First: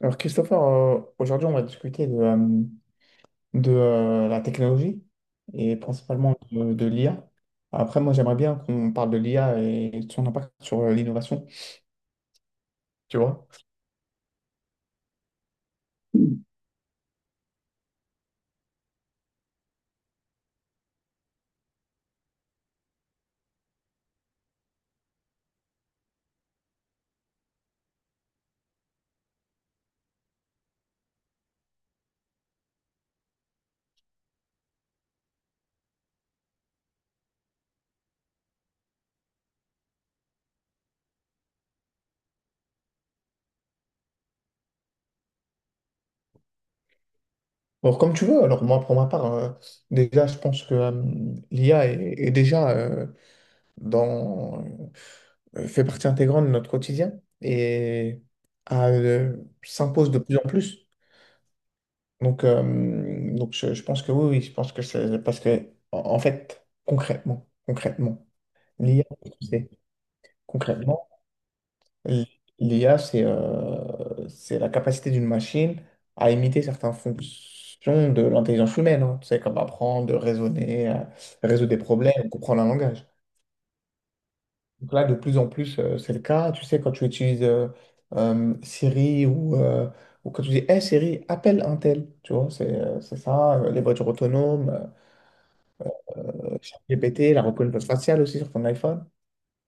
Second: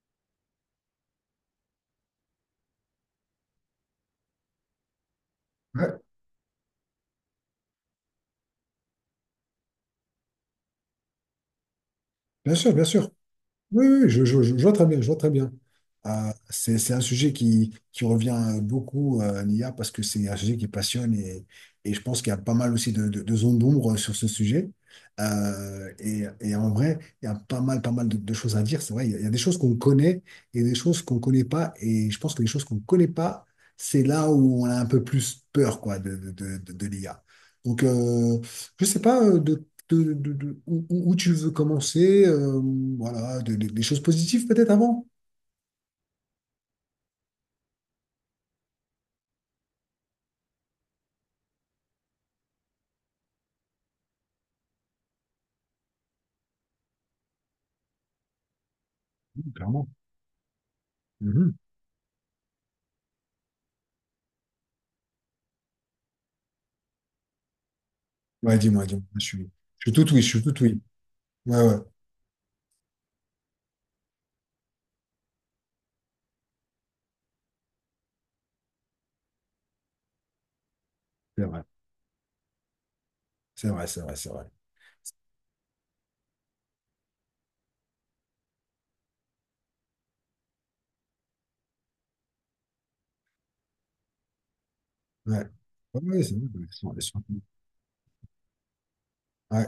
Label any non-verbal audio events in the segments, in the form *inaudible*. Alors Christopher, aujourd'hui on va discuter de la technologie et Ouais, principalement de l'IA. Après moi j'aimerais bien qu'on parle de l'IA et de son impact sur l'innovation, bien sûr, bien sûr. tu vois. Oui, oui, je vois très bien, je vois très bien. Euh, Mm. c'est un sujet qui revient beaucoup à l'IA parce que c'est un sujet qui passionne et je pense qu'il y a pas mal aussi de zones d'ombre sur ce sujet. Et en vrai, il y a pas mal de choses à dire. C'est vrai, il y a des choses qu'on connaît et des choses qu'on connaît pas. Et je pense que les choses qu'on connaît pas, c'est là où on a un peu plus peur quoi, de l'IA. Donc, je sais pas où tu veux commencer, voilà, des choses positives peut-être avant. Alors comme tu veux, alors moi pour ma part, déjà je pense que l'IA est déjà dans, fait partie intégrante de notre quotidien et a, euh, Mhm, clairement. s'impose de plus en plus. Mhm. Donc, je pense que oui, oui, je pense que c'est parce que, en fait, concrètement, concrètement, Ouais, dis-moi, dis-moi, l'IA, c'est je suis tout oui, je suis tout oui. concrètement, Ouais, ouais, l'IA, c'est la capacité d'une machine à imiter certaines fonctions de l'intelligence humaine, hein. Tu sais, comme apprendre, raisonner, c'est vrai. résoudre des problèmes, comprendre un langage. C'est vrai, c'est vrai, c'est vrai. Donc là, de plus en plus, c'est le cas. Tu sais, quand tu utilises Siri, ou ou quand tu dis, Hey Siri, appelle un tel, tu vois, c'est ça, les voitures autonomes. Ouais, ouais, ouais, c'est vrai. Ouais, Ils sont- GPT, ils la reconnaissance faciale aussi sur ton iPhone. Ouais.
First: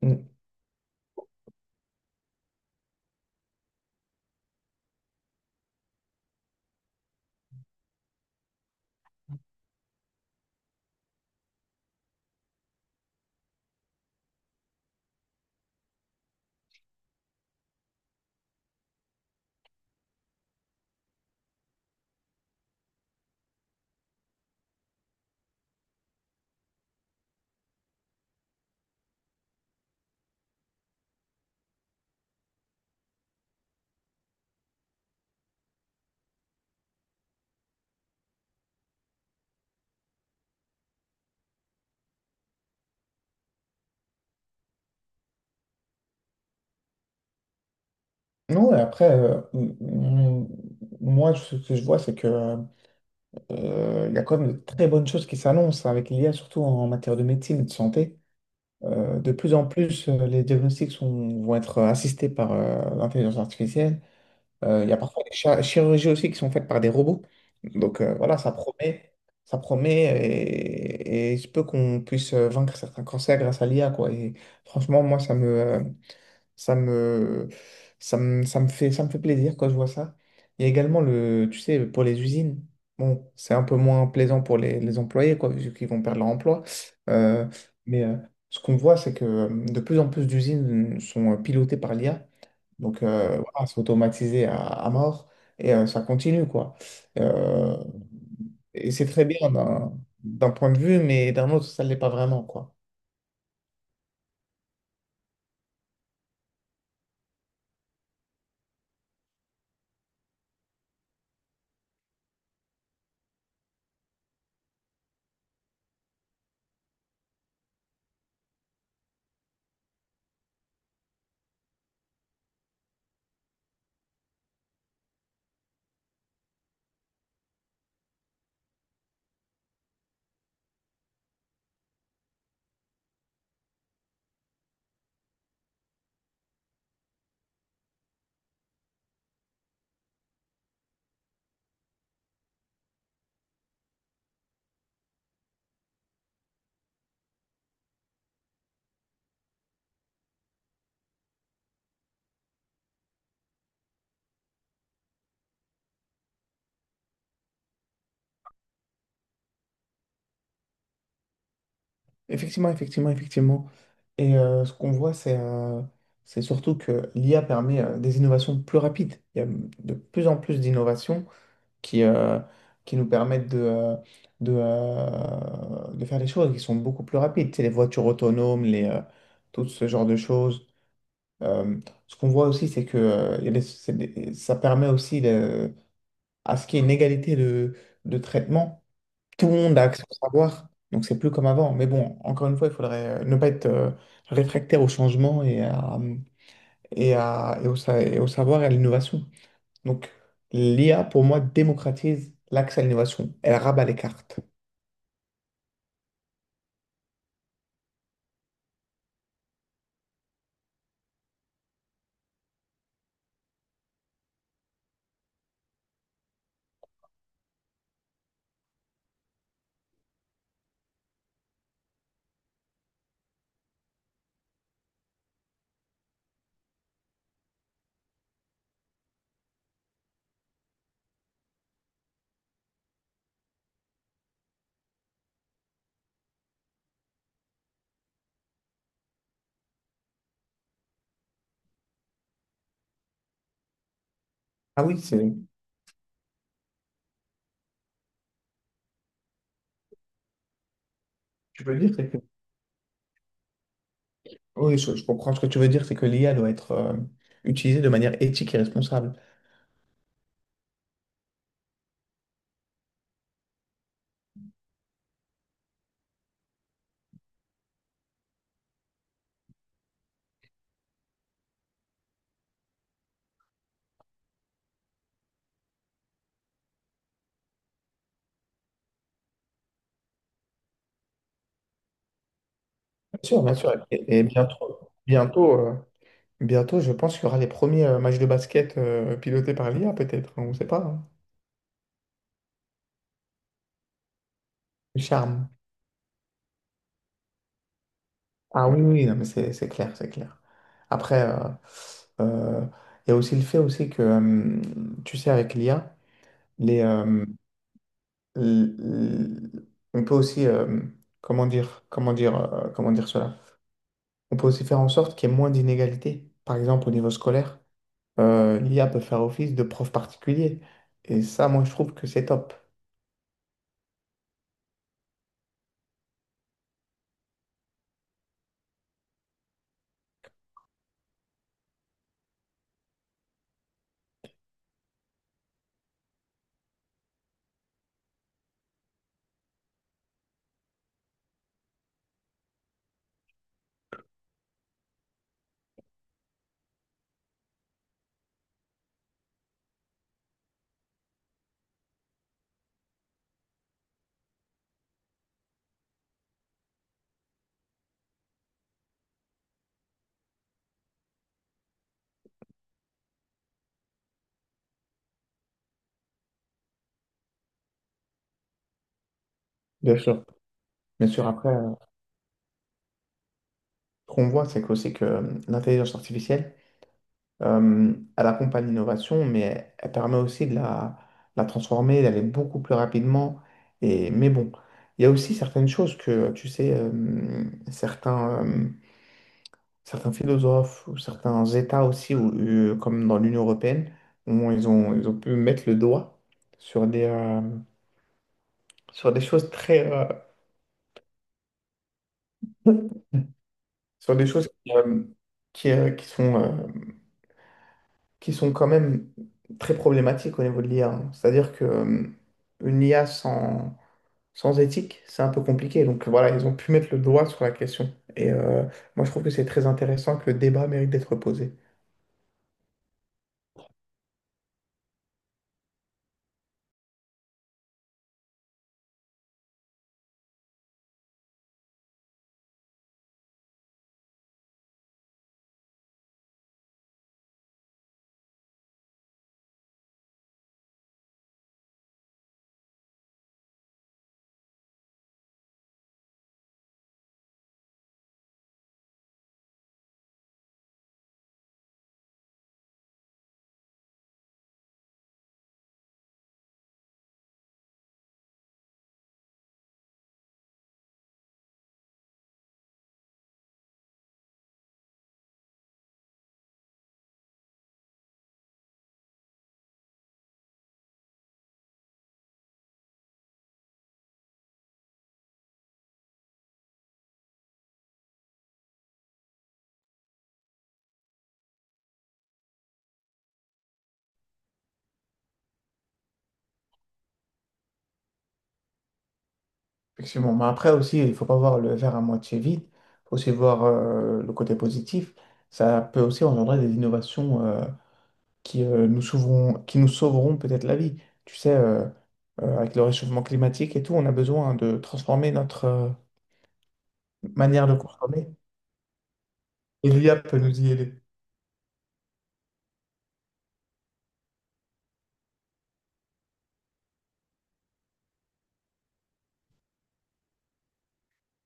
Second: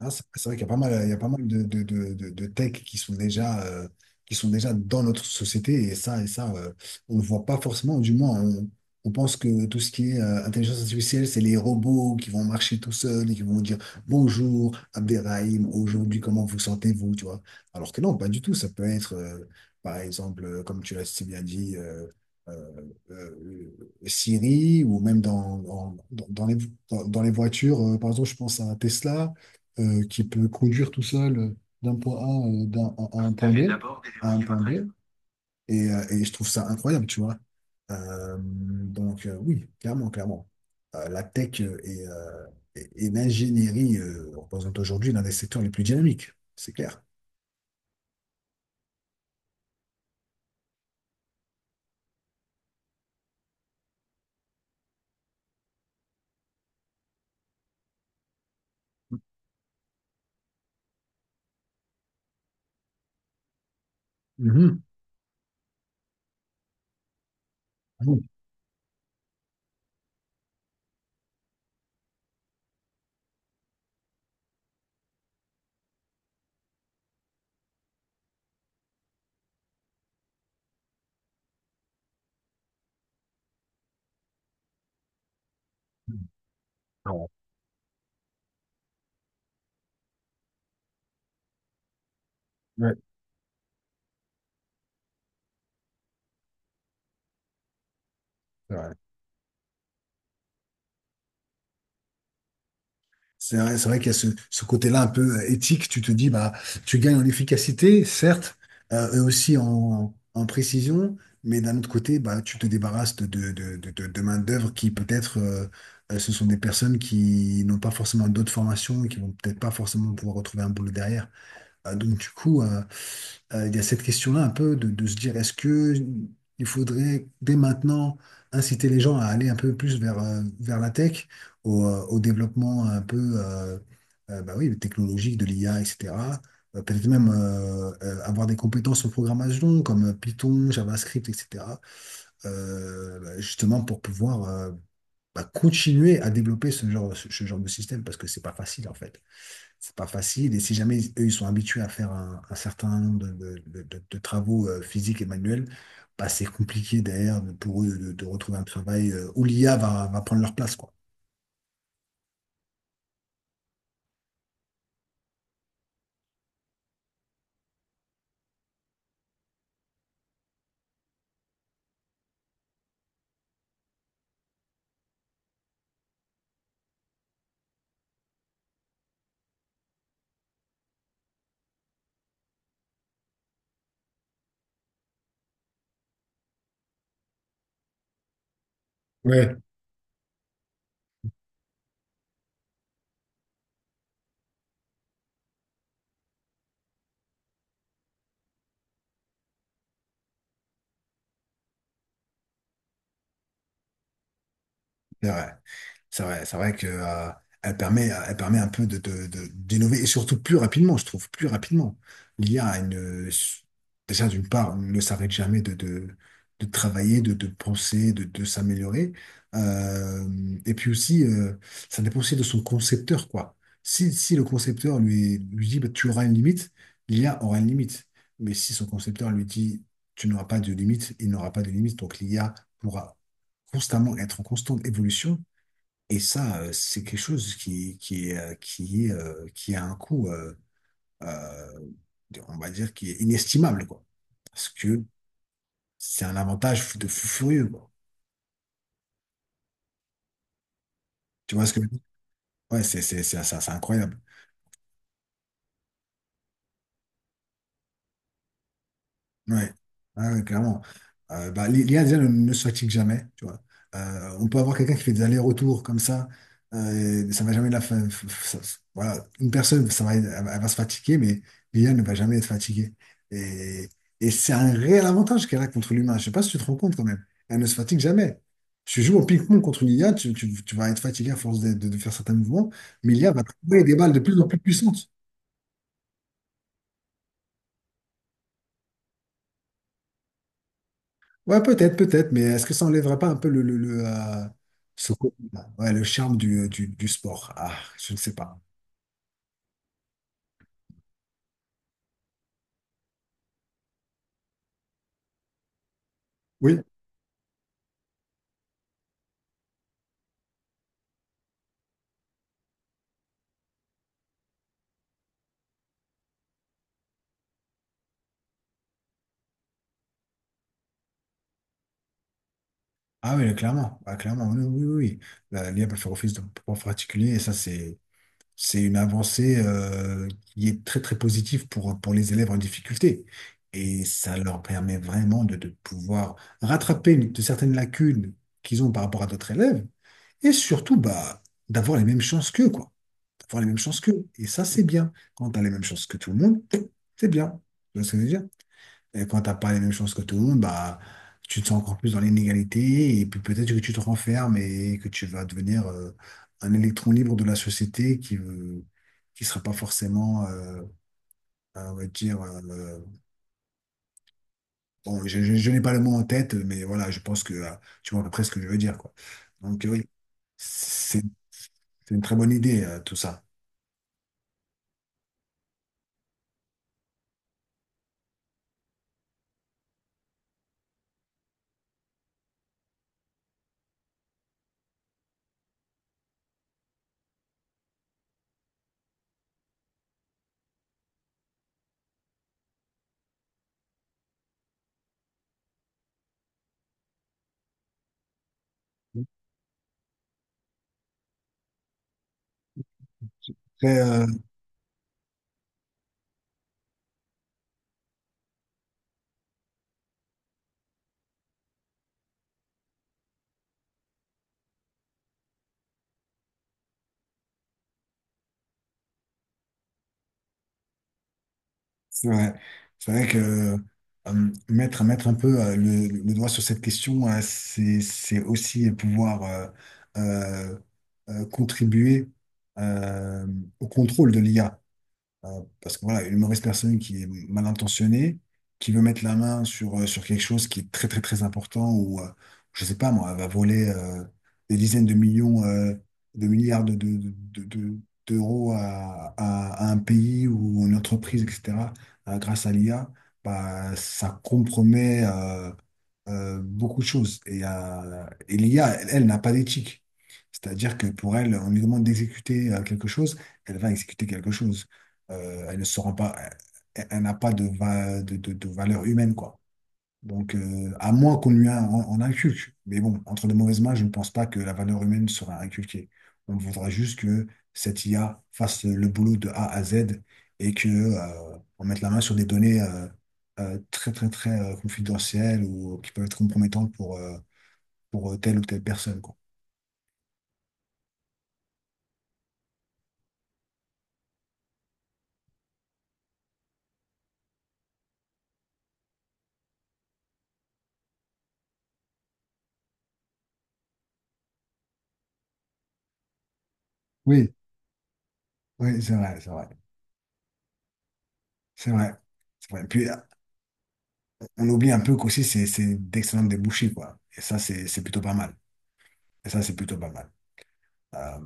Hein, Mm. c'est vrai qu'il y a pas mal, il y a pas mal de tech qui sont déjà dans notre société et ça on ne voit pas forcément, du moins, on pense que tout ce qui est intelligence artificielle, c'est les robots qui vont marcher tout seuls et qui vont dire bonjour Abderrahim, aujourd'hui, comment vous sentez-vous, tu vois? Alors que non, pas du tout. Ça peut être, par exemple, comme tu l'as si bien dit, euh, euh, Siri ou même dans les voitures, par exemple, je pense à Tesla qui peut conduire tout seul d'un point A, d'un, à un point B, à un point B. Et je trouve ça incroyable, tu vois. Donc, oui, clairement, clairement. La tech et l'ingénierie représentent aujourd'hui l'un des secteurs les plus dynamiques, c'est clair. Non, et après, mm, moi, ce que je vois, c'est que il y a quand même de très bonnes choses qui s'annoncent avec l'IA, surtout en matière de médecine et de santé. De plus en plus, les diagnostics vont être assistés par l'intelligence artificielle. Mhm. Il y a parfois des chirurgies aussi qui sont faites par des robots. Donc Oui. voilà, ça promet et il se peut qu'on puisse vaincre certains cancers grâce à l'IA, quoi. Et franchement, moi, euh, Ça me, ça me fait plaisir quand je vois ça. Il y a également le, tu sais, pour les usines, bon, c'est un peu moins plaisant pour les employés, quoi, vu qu'ils vont perdre leur emploi. Euh, mais ce qu'on voit, c'est que de plus en plus d'usines sont pilotées par l'IA. Ouais. Donc, voilà, c'est automatisé à mort et ça continue, quoi. Euh, et Ouais. c'est très bien d'un point de vue, mais d'un autre, ça ne l'est pas vraiment, quoi. C'est vrai qu'il y a ce côté-là un peu éthique. Tu te dis, bah, tu gagnes en efficacité, certes, eux aussi en précision, mais d'un autre côté, bah, tu te débarrasses de main-d'œuvre qui peut-être, ce sont des personnes qui n'ont pas forcément d'autres formations et qui vont peut-être pas forcément pouvoir retrouver un boulot derrière. Du coup, il y a cette question-là un peu de se dire est-ce que il faudrait dès maintenant inciter les gens à aller un peu plus vers la tech, au développement un peu bah oui, technologique de l'IA, etc. Peut-être même avoir des compétences en programmation comme Python, JavaScript, etc. Bah, justement pour pouvoir bah, continuer à développer ce genre de système parce que c'est pas facile en fait, c'est pas facile. Et si jamais eux, ils sont habitués à faire un certain nombre de travaux physiques et manuels, bah, c'est compliqué derrière pour eux de retrouver un travail où l'IA va prendre leur place, quoi. Effectivement, effectivement, effectivement. Et ce qu'on voit, c'est surtout que l'IA permet des innovations plus rapides. Il y a de plus en plus d'innovations qui, euh, qui nous permettent de faire des choses qui sont beaucoup plus rapides. C'est les voitures autonomes, tout ce genre de choses. Euh, ce qu'on voit aussi, c'est que il y a des- c'est des- ça permet aussi de- à ce qu'il y ait une égalité de traitement. Tout le Ouais. monde a accès au savoir, donc c'est plus comme avant. Mais bon, encore une fois, il faudrait ne pas être réfractaire au changement et au savoir et à l'innovation. Donc l'IA, pour moi, démocratise l'accès à l'innovation. Elle rabat les cartes. C'est vrai. C'est vrai, c'est vrai que, elle permet un peu d'innover et surtout plus rapidement, je trouve, plus rapidement. L'IA a une, déjà d'une part, ne s'arrête jamais de travailler, de penser, de s'améliorer. Euh, et puis aussi, ça dépend aussi de son concepteur, quoi. Si le concepteur lui dit, bah, tu auras une limite, l'IA aura une limite. Mais si son concepteur lui dit, tu n'auras pas de limite, il n'aura pas de limite. Donc l'IA pourra constamment être en constante évolution. Et ça, c'est quelque chose qui est, qui a un coût, euh, on va dire, qui est inestimable, quoi. Parce Ah oui, que c'est. c'est un avantage de fou furieux, quoi. Tu Tu vois ce peux que je veux dire, dire? c'est que. Ouais, c'est incroyable. Oui, je comprends ce que tu veux dire, c'est que l'IA doit être utilisée de manière éthique et responsable. Ouais, ah ouais, clairement. Bah, l'IA déjà ne se fatigue jamais, tu vois. On peut avoir quelqu'un qui fait des allers-retours comme ça, ça va jamais la fa- f- f- ça- voilà, une personne, ça va, elle va se fatiguer, mais l'IA ne va jamais être fatiguée. Et, et c'est un réel avantage qu'elle a contre l'humain. Je sais pas si tu te rends compte quand même. Elle ne se fatigue jamais. Tu joues au ping-pong contre l'IA, tu vas être fatigué à force de faire certains mouvements, mais Bien l'IA va sûr, bien trouver sûr. des balles Et, de et plus en plus bientôt, puissantes. bientôt, bientôt, je pense qu'il y aura les premiers matchs de basket pilotés par l'IA, peut-être. On ne sait pas, hein. Ouais, peut-être, peut-être, mais est-ce que ça enlèverait pas un peu Le ce côté- charme. ouais, le charme du sport? Ah, je ne sais pas. Ah oui, oui, non, mais c'est clair, c'est clair. Après, euh, il y a aussi le fait aussi que, tu sais, avec l'IA, Oui. les, euh, l- l- on peut aussi, comment dire, comment dire, comment dire cela? On peut aussi faire en sorte qu'il y ait moins d'inégalités. Par exemple, au niveau scolaire, l'IA peut faire office de prof particulier. Et ça, moi, je trouve que c'est top. Ah oui, clairement. Ah, clairement, oui, oui, oui. L'IA peut faire office de prof particulier et ça, c'est une avancée qui est très, très positive pour les élèves en difficulté. Et ça leur permet vraiment de pouvoir rattraper de certaines lacunes qu'ils ont par rapport à d'autres élèves et surtout, bah, d'avoir les mêmes chances qu'eux, quoi. Avoir les mêmes chances qu'eux. Et ça, c'est bien. Quand tu as les mêmes chances que tout le monde, c'est bien. Tu vois ce que je veux dire? Et quand tu n'as pas les mêmes chances que tout le monde, bah, tu te sens encore plus dans l'inégalité et puis peut-être que tu te renfermes et que tu vas devenir un électron libre de la société qui sera pas forcément, on va dire, bon, je n'ai pas le mot en tête, mais voilà, je pense que tu vois à peu près ce que je veux dire, quoi. Donc, Bien oui, sûr. Bien c'est sûr, après, c'est une très bonne idée, tout ça. ce qu'on voit, c'est que aussi que l'intelligence artificielle, elle accompagne l'innovation, mais elle permet aussi de la transformer, d'aller beaucoup plus rapidement. Et, mais bon, il y a aussi certaines choses que, tu sais, certains, euh, certains philosophes ou certains États aussi, ou, comme dans l'Union européenne, où ils ont pu mettre le doigt sur des, euh, sur des choses très, *laughs* sur des choses qui, euh, qui sont, euh, qui sont quand même très problématiques au niveau de l'IA, hein. C'est-à-dire que une IA sans éthique, c'est un peu compliqué. Donc voilà, ils ont pu mettre le doigt sur la question. Et moi, je trouve que c'est très intéressant que le débat mérite d'être posé. C'est vrai. C'est vrai que mettre un peu le doigt sur cette question, c'est aussi pouvoir euh, contribuer euh, au contrôle de l'IA. Parce que voilà, une mauvaise personne qui est mal intentionnée, qui veut mettre la main sur, sur quelque chose qui est très très très important, ou je sais pas moi, elle va voler des dizaines de millions, de milliards de- de- d'euros à un pays ou une entreprise, etc., grâce à l'IA, bah, ça compromet beaucoup de choses. Et l'IA, elle, elle n'a pas d'éthique. C'est-à-dire que pour elle, on lui demande d'exécuter quelque chose, elle va exécuter quelque chose elle ne se rend pas, elle, elle n'a pas de, de valeur humaine, quoi. Donc, à moins qu'on on inculque. Mais bon, entre de mauvaises mains, je ne pense pas que la valeur humaine sera inculquée. On voudra juste que cette IA fasse le boulot de A à Z et que, on mette la main sur des données très, très, très confidentielles ou qui peuvent être compromettantes pour telle ou telle personne, quoi. Effectivement. Mais après aussi, il ne faut pas voir le verre à moitié vide. Il faut aussi voir le côté positif. Ça peut aussi engendrer des innovations qui nous sauveront, qui nous sauveront peut-être la vie. Tu sais, avec le réchauffement climatique et tout, on a besoin de transformer notre, Oui, manière de consommer. oui, c'est vrai, c'est vrai. Et l'IA peut nous y aider. C'est vrai. C'est vrai. Puis on oublie un peu qu'aussi c'est d'excellents débouchés, quoi. Et ça, c'est plutôt pas mal. Et ça, c'est plutôt pas mal. Euh,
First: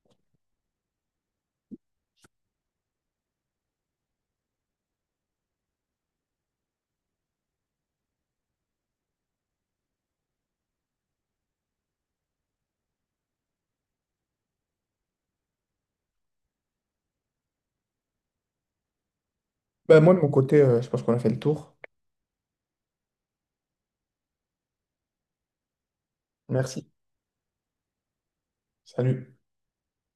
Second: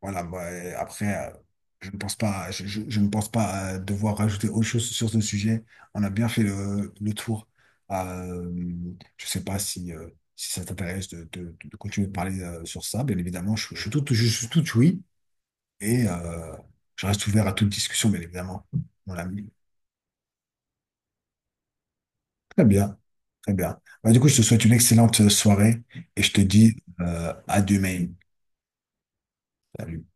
voilà, moi, et après, je ne pense pas, je ne pense pas devoir rajouter autre chose sur ce sujet. On a bien fait le tour. Euh, je ne sais pas si, si ça t'intéresse de continuer de parler sur ça. Bien évidemment, je suis tout oui. Et je reste ouvert à toute discussion, bien évidemment, mon ami. Ben, moi, de mon côté, je pense qu'on a fait le tour. Très bien. Très bien. Bah, du coup, je te souhaite une excellente soirée et je te dis Merci. À demain. Salut. Salut.